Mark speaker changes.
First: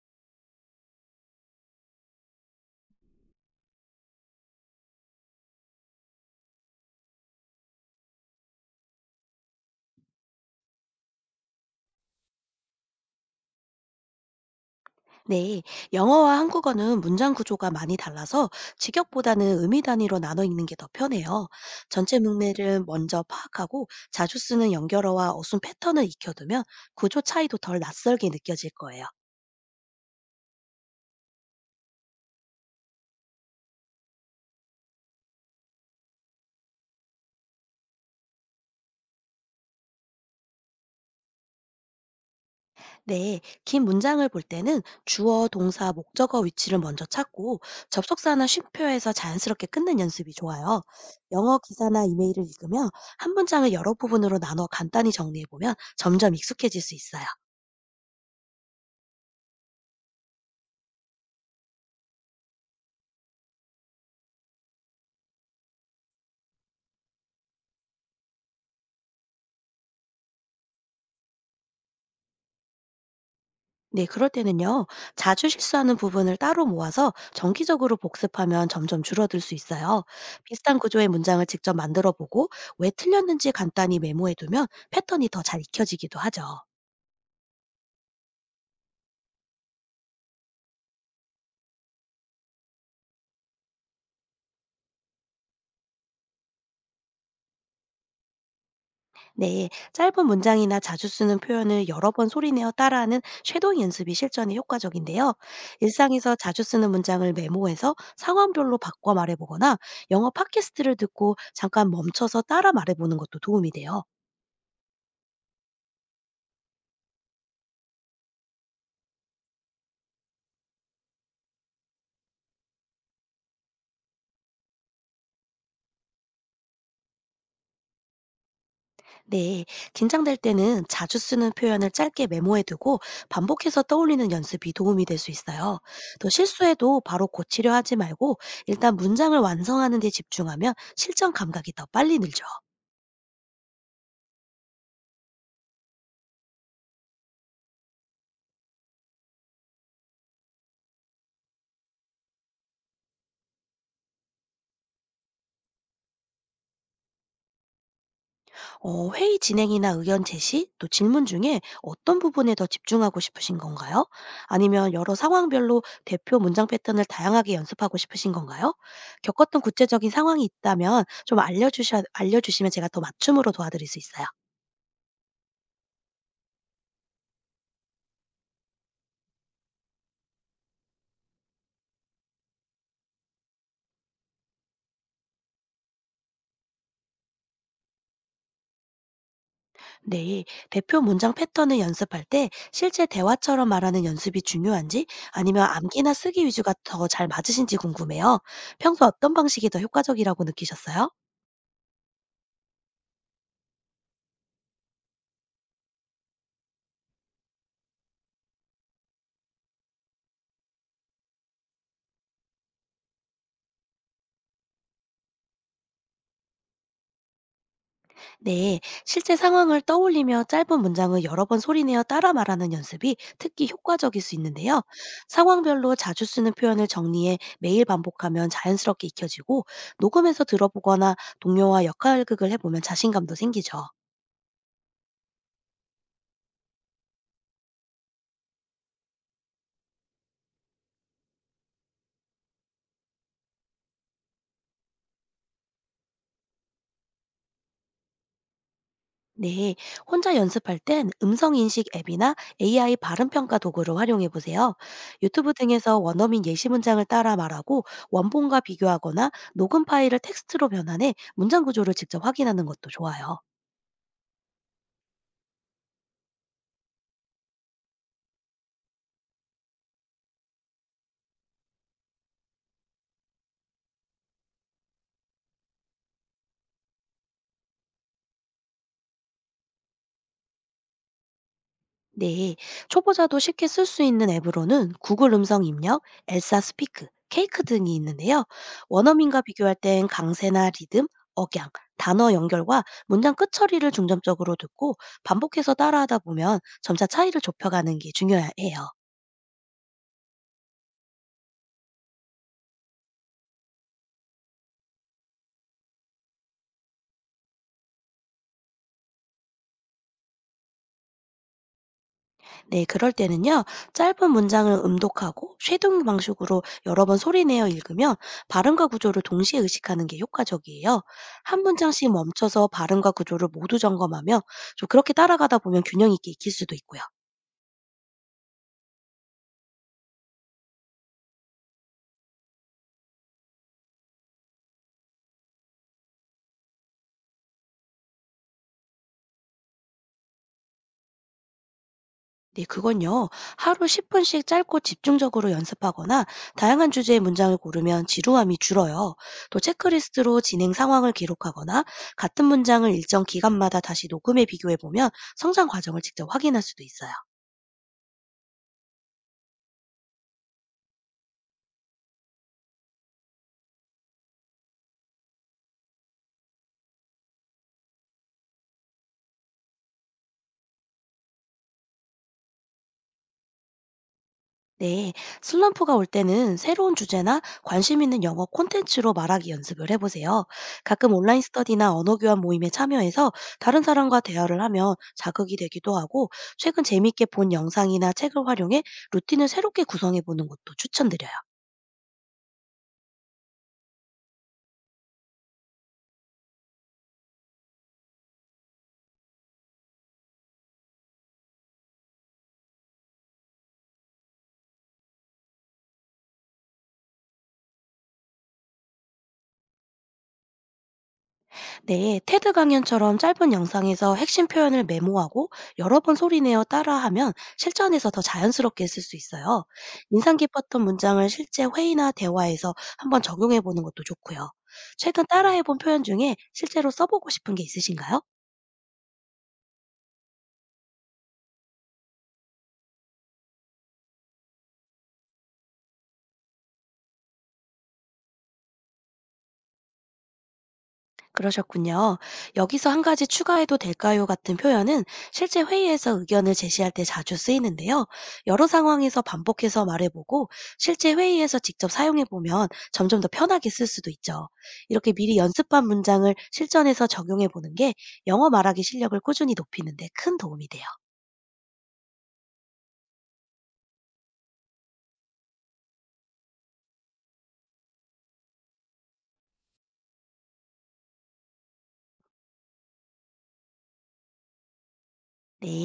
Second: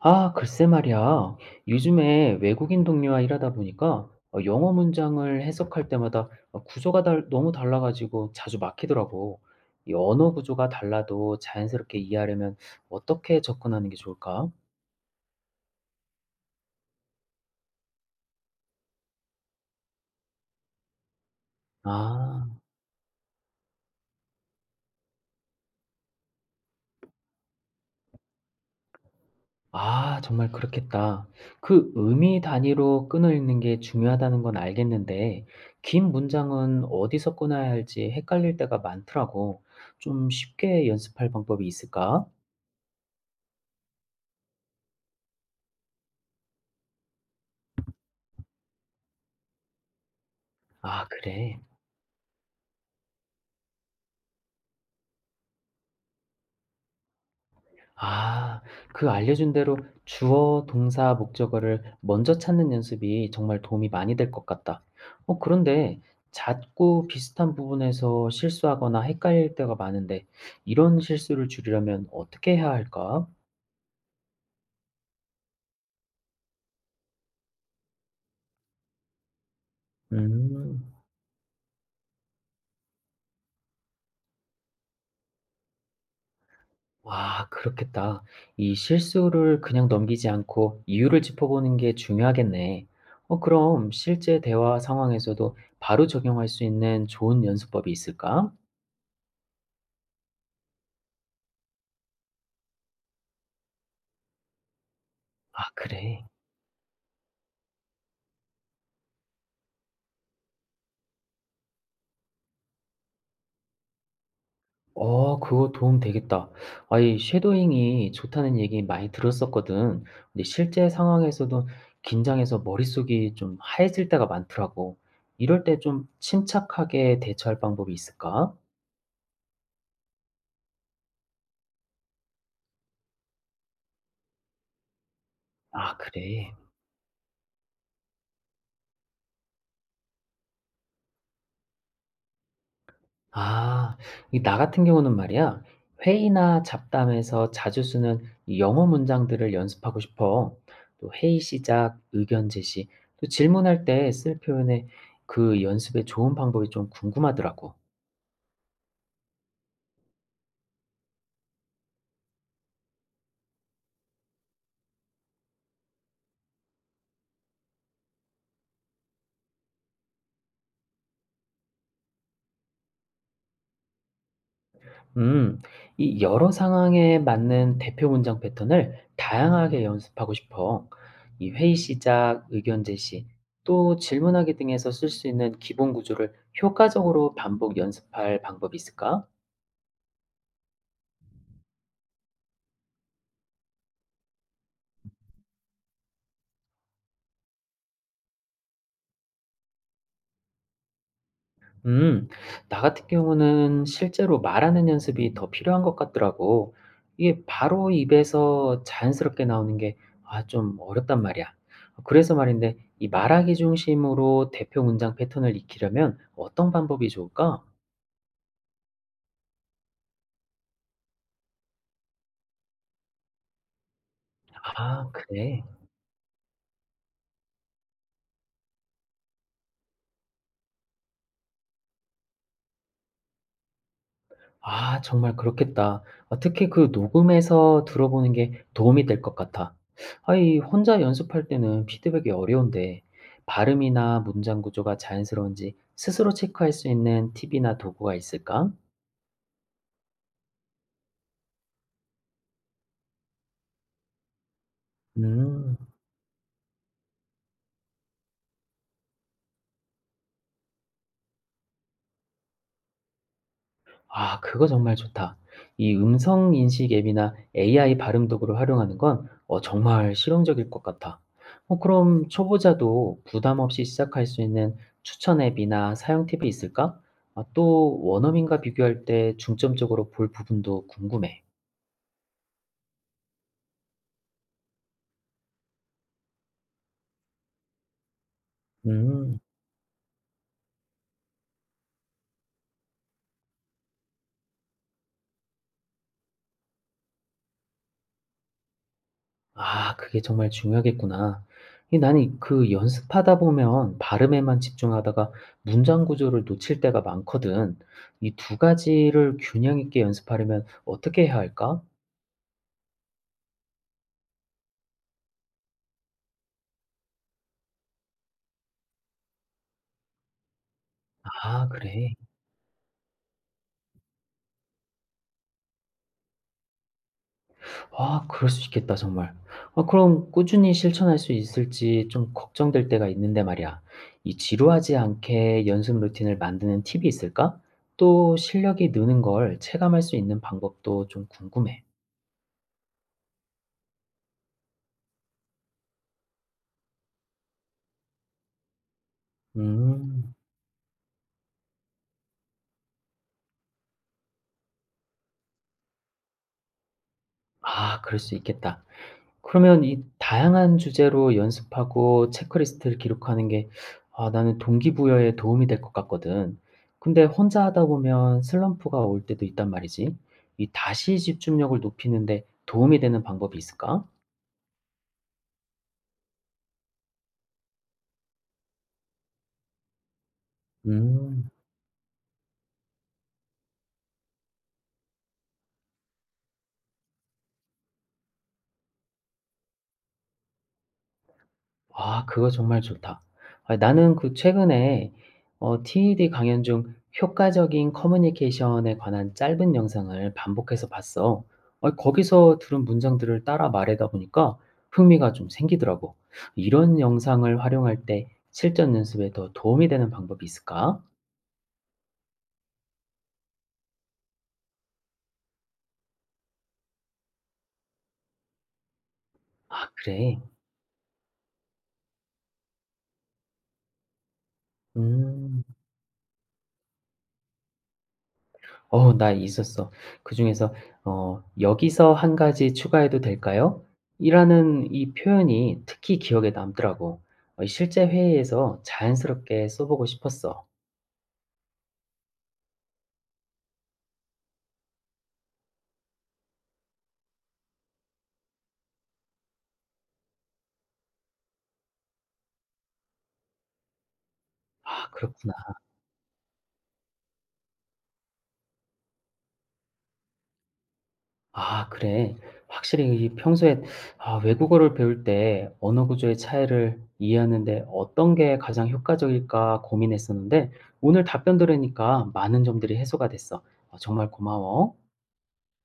Speaker 1: 아, 글쎄 말이야. 요즘에 외국인 동료와 일하다 보니까 영어 문장을 해석할 때마다 구조가 너무 달라가지고 자주 막히더라고. 이 언어 구조가 달라도 자연스럽게 이해하려면 어떻게 접근하는 게 좋을까?
Speaker 2: 네, 영어와 한국어는 문장 구조가 많이 달라서 직역보다는 의미 단위로 나눠 읽는 게 더 편해요. 전체
Speaker 1: 아,
Speaker 2: 문맥을 먼저 파악하고 자주 쓰는 연결어와 어순 패턴을 익혀두면 구조 차이도 덜 낯설게 느껴질 거예요.
Speaker 1: 정말 그렇겠다. 그 의미 단위로 끈을 읽는 게 중요하다는 건 알겠는데, 긴 문장은 어디서 끊어야 할지 헷갈릴 때가 많더라고. 좀 쉽게 연습할 방법이 있을까?
Speaker 2: 네, 긴 문장을 볼 때는 주어, 동사, 목적어 위치를 먼저 찾고 접속사나 쉼표에서 자연스럽게 끊는 연습이 좋아요.
Speaker 1: 아,
Speaker 2: 영어
Speaker 1: 그래.
Speaker 2: 기사나 이메일을 읽으며 한 문장을 여러 부분으로 나눠 간단히 정리해보면 점점 익숙해질 수 있어요.
Speaker 1: 아. 그 알려준 대로 주어, 동사, 목적어를 먼저 찾는 연습이 정말 도움이 많이 될 것 같다. 어, 그런데 자꾸 비슷한 부분에서 실수하거나 헷갈릴 때가 많은데 이런 실수를 줄이려면 어떻게 해야 할까?
Speaker 2: 네, 그럴 때는요, 자주 실수하는 부분을 따로 모아서 정기적으로 복습하면 점점 줄어들 수 있어요. 비슷한
Speaker 1: 음.
Speaker 2: 구조의 문장을 직접 만들어 보고 왜 틀렸는지 간단히 메모해 두면 패턴이 더 잘 익혀지기도 하죠.
Speaker 1: 와, 그렇겠다. 이 실수를 그냥 넘기지 않고 이유를 짚어보는 게 중요하겠네. 어, 그럼 실제 대화 상황에서도 바로 적용할 수 있는 좋은 연습법이 있을까?
Speaker 2: 네, 짧은 문장이나 자주 쓰는 표현을 여러 번 소리내어 따라하는 쉐도잉 연습이 실전에 효과적인데요.
Speaker 1: 아, 그래.
Speaker 2: 일상에서 자주 쓰는 문장을 메모해서 상황별로 바꿔 말해보거나 영어 팟캐스트를 듣고 잠깐 멈춰서 따라 말해보는 것도 도움이 돼요.
Speaker 1: 어, 그거 도움 되겠다. 아, 이 섀도잉이 좋다는 얘기 많이 들었었거든. 근데 실제 상황에서도 긴장해서 머릿속이 좀 하얘질 때가 많더라고. 이럴 때 좀 침착하게 대처할 방법이 있을까?
Speaker 2: 네, 긴장될 때는 자주 쓰는 표현을 짧게 메모해두고 반복해서 떠올리는 연습이 도움이 될 수 있어요.
Speaker 1: 아,
Speaker 2: 또
Speaker 1: 그래.
Speaker 2: 실수해도 바로 고치려 하지 말고 일단 문장을 완성하는 데 집중하면 실전 감각이 더 빨리 늘죠.
Speaker 1: 아, 이 나 같은 경우는 말이야. 회의나 잡담에서 자주 쓰는 이 영어 문장들을 연습하고 싶어. 또 회의 시작, 의견 제시, 또 질문할 때 쓸 표현에 그 연습에 좋은 방법이 좀 궁금하더라고.
Speaker 2: 회의 진행이나 의견 제시, 또 질문 중에 어떤 부분에 더 집중하고 싶으신 건가요? 아니면 여러 상황별로 대표 문장 패턴을 다양하게 연습하고 싶으신 건가요? 겪었던 구체적인 상황이 있다면 좀 알려주시면 제가 더 맞춤으로 도와드릴 수 있어요.
Speaker 1: 음, 이 여러 상황에 맞는 대표 문장 패턴을 다양하게 연습하고 싶어. 이 회의 시작, 의견 제시, 또 질문하기 등에서 쓸 수 있는 기본 구조를 효과적으로 반복 연습할 방법이 있을까?
Speaker 2: 네, 대표 문장 패턴을 연습할 때 실제 대화처럼 말하는 연습이 중요한지 아니면 암기나 쓰기 위주가 더 잘 맞으신지 궁금해요. 평소 어떤 방식이 더 효과적이라고 느끼셨어요?
Speaker 1: 음, 나 같은 경우는 실제로 말하는 연습이 더 필요한 것 같더라고. 이게 바로 입에서 자연스럽게 나오는 게, 아, 좀 어렵단 말이야. 그래서 말인데, 이 말하기 중심으로 대표 문장 패턴을 익히려면 어떤 방법이 좋을까?
Speaker 2: 네, 실제 상황을 떠올리며 짧은 문장을 여러 번 소리내어 따라 말하는 연습이 특히 효과적일 수 있는데요.
Speaker 1: 아, 그래.
Speaker 2: 상황별로 자주 쓰는 표현을 정리해 매일 반복하면 자연스럽게 익혀지고 녹음해서 들어보거나 동료와 역할극을 해보면 자신감도 생기죠.
Speaker 1: 아, 정말 그렇겠다. 아, 특히 그 녹음해서 들어보는 게 도움이 될 것 같아. 아이 혼자 연습할 때는 피드백이 어려운데 발음이나 문장 구조가 자연스러운지 스스로 체크할 수 있는 팁이나 도구가 있을까?
Speaker 2: 네, 혼자 연습할 땐 음성인식 앱이나 AI 발음평가 도구를 활용해 보세요. 유튜브
Speaker 1: 음.
Speaker 2: 등에서 원어민 예시 문장을 따라 말하고 원본과 비교하거나 녹음 파일을 텍스트로 변환해 문장 구조를 직접 확인하는 것도 좋아요.
Speaker 1: 아, 그거 정말 좋다. 이 음성 인식 앱이나 AI 발음 도구를 활용하는 건 어, 정말 실용적일 것 같아. 어, 그럼 초보자도 부담 없이 시작할 수 있는 추천 앱이나 사용 팁이 있을까? 아, 또 원어민과 비교할 때 중점적으로 볼 부분도 궁금해.
Speaker 2: 네, 초보자도 쉽게 쓸 수 있는 앱으로는 구글 음성 입력, 엘사 스피크, 케이크 등이 있는데요.
Speaker 1: 음.
Speaker 2: 원어민과 비교할 땐 강세나 리듬, 억양, 단어 연결과 문장 끝 처리를 중점적으로 듣고 반복해서 따라하다 보면 점차 차이를 좁혀가는 게 중요해요.
Speaker 1: 아, 그게 정말 중요하겠구나. 이 나는 그 연습하다 보면 발음에만 집중하다가 문장 구조를 놓칠 때가 많거든. 이 두 가지를 균형 있게 연습하려면 어떻게 해야 할까?
Speaker 2: 네, 그럴 때는요, 짧은 문장을 음독하고 쉐도잉 방식으로 여러 번 소리내어 읽으면 발음과 구조를 동시에 의식하는 게 효과적이에요. 한
Speaker 1: 아,
Speaker 2: 문장씩
Speaker 1: 그래.
Speaker 2: 멈춰서 발음과 구조를 모두 점검하며 좀 그렇게 따라가다 보면 균형 있게 익힐 수도 있고요.
Speaker 1: 아, 그럴 수 있겠다 정말. 아, 그럼 꾸준히 실천할 수 있을지 좀 걱정될 때가 있는데 말이야. 이 지루하지 않게 연습 루틴을 만드는 팁이 있을까? 또 실력이 느는 걸 체감할 수 있는 방법도 좀 궁금해.
Speaker 2: 네, 그건요, 하루 10분씩 짧고 집중적으로 연습하거나 다양한 주제의 문장을 고르면 지루함이 줄어요. 또
Speaker 1: 음.
Speaker 2: 체크리스트로 진행 상황을 기록하거나 같은 문장을 일정 기간마다 다시 녹음해 비교해 보면 성장 과정을 직접 확인할 수도 있어요.
Speaker 1: 아, 그럴 수 있겠다. 그러면 이 다양한 주제로 연습하고 체크리스트를 기록하는 게 아, 나는 동기부여에 도움이 될 것 같거든. 근데 혼자 하다 보면 슬럼프가 올 때도 있단 말이지. 이 다시 집중력을 높이는 데 도움이 되는 방법이 있을까?
Speaker 2: 네, 슬럼프가 올 때는 새로운 주제나 관심 있는 영어 콘텐츠로 말하기 연습을 해보세요. 가끔 온라인
Speaker 1: 음.
Speaker 2: 스터디나 언어 교환 모임에 참여해서 다른 사람과 대화를 하면 자극이 되기도 하고, 최근 재미있게 본 영상이나 책을 활용해 루틴을 새롭게 구성해보는 것도 추천드려요.
Speaker 1: 아, 그거 정말 좋다. 아, 나는 그 최근에 어, TED 강연 중 효과적인 커뮤니케이션에 관한 짧은 영상을 반복해서 봤어. 어, 거기서 들은 문장들을 따라 말하다 보니까 흥미가 좀 생기더라고. 이런 영상을 활용할 때 실전 연습에 더 도움이 되는 방법이 있을까?
Speaker 2: 네, 테드 강연처럼 짧은 영상에서 핵심 표현을 메모하고 여러 번 소리내어 따라하면 실전에서 더 자연스럽게 쓸 수 있어요.
Speaker 1: 아,
Speaker 2: 인상
Speaker 1: 그래.
Speaker 2: 깊었던 문장을 실제 회의나 대화에서 한번 적용해 보는 것도 좋고요. 최근
Speaker 1: 음.
Speaker 2: 따라해본 표현 중에 실제로 써보고 싶은 게 있으신가요?
Speaker 1: 어, 나 있었어. 그중에서 어, "여기서 한 가지 추가해도 될까요?" 이라는 이 표현이 특히 기억에 남더라고. 어, 실제 회의에서 자연스럽게 써 보고 싶었어.
Speaker 2: 그러셨군요. 여기서 한 가지 추가해도 될까요? 같은 표현은 실제 회의에서 의견을 제시할 때 자주 쓰이는데요. 여러 상황에서 반복해서 말해보고 실제 회의에서 직접 사용해보면 점점 더 편하게 쓸 수도 있죠.
Speaker 1: 아,
Speaker 2: 이렇게 미리
Speaker 1: 그렇구나.
Speaker 2: 연습한 문장을 실전에서 적용해보는 게 영어 말하기 실력을 꾸준히 높이는 데 큰 도움이 돼요.
Speaker 1: 아, 그래. 확실히 이 평소에 아, 외국어를 배울 때 언어 구조의 차이를 이해하는 데 어떤 게 가장 효과적일까 고민했었는데 오늘 답변 들으니까 많은 점들이 해소가 됐어. 어, 정말 고마워.
Speaker 2: 네.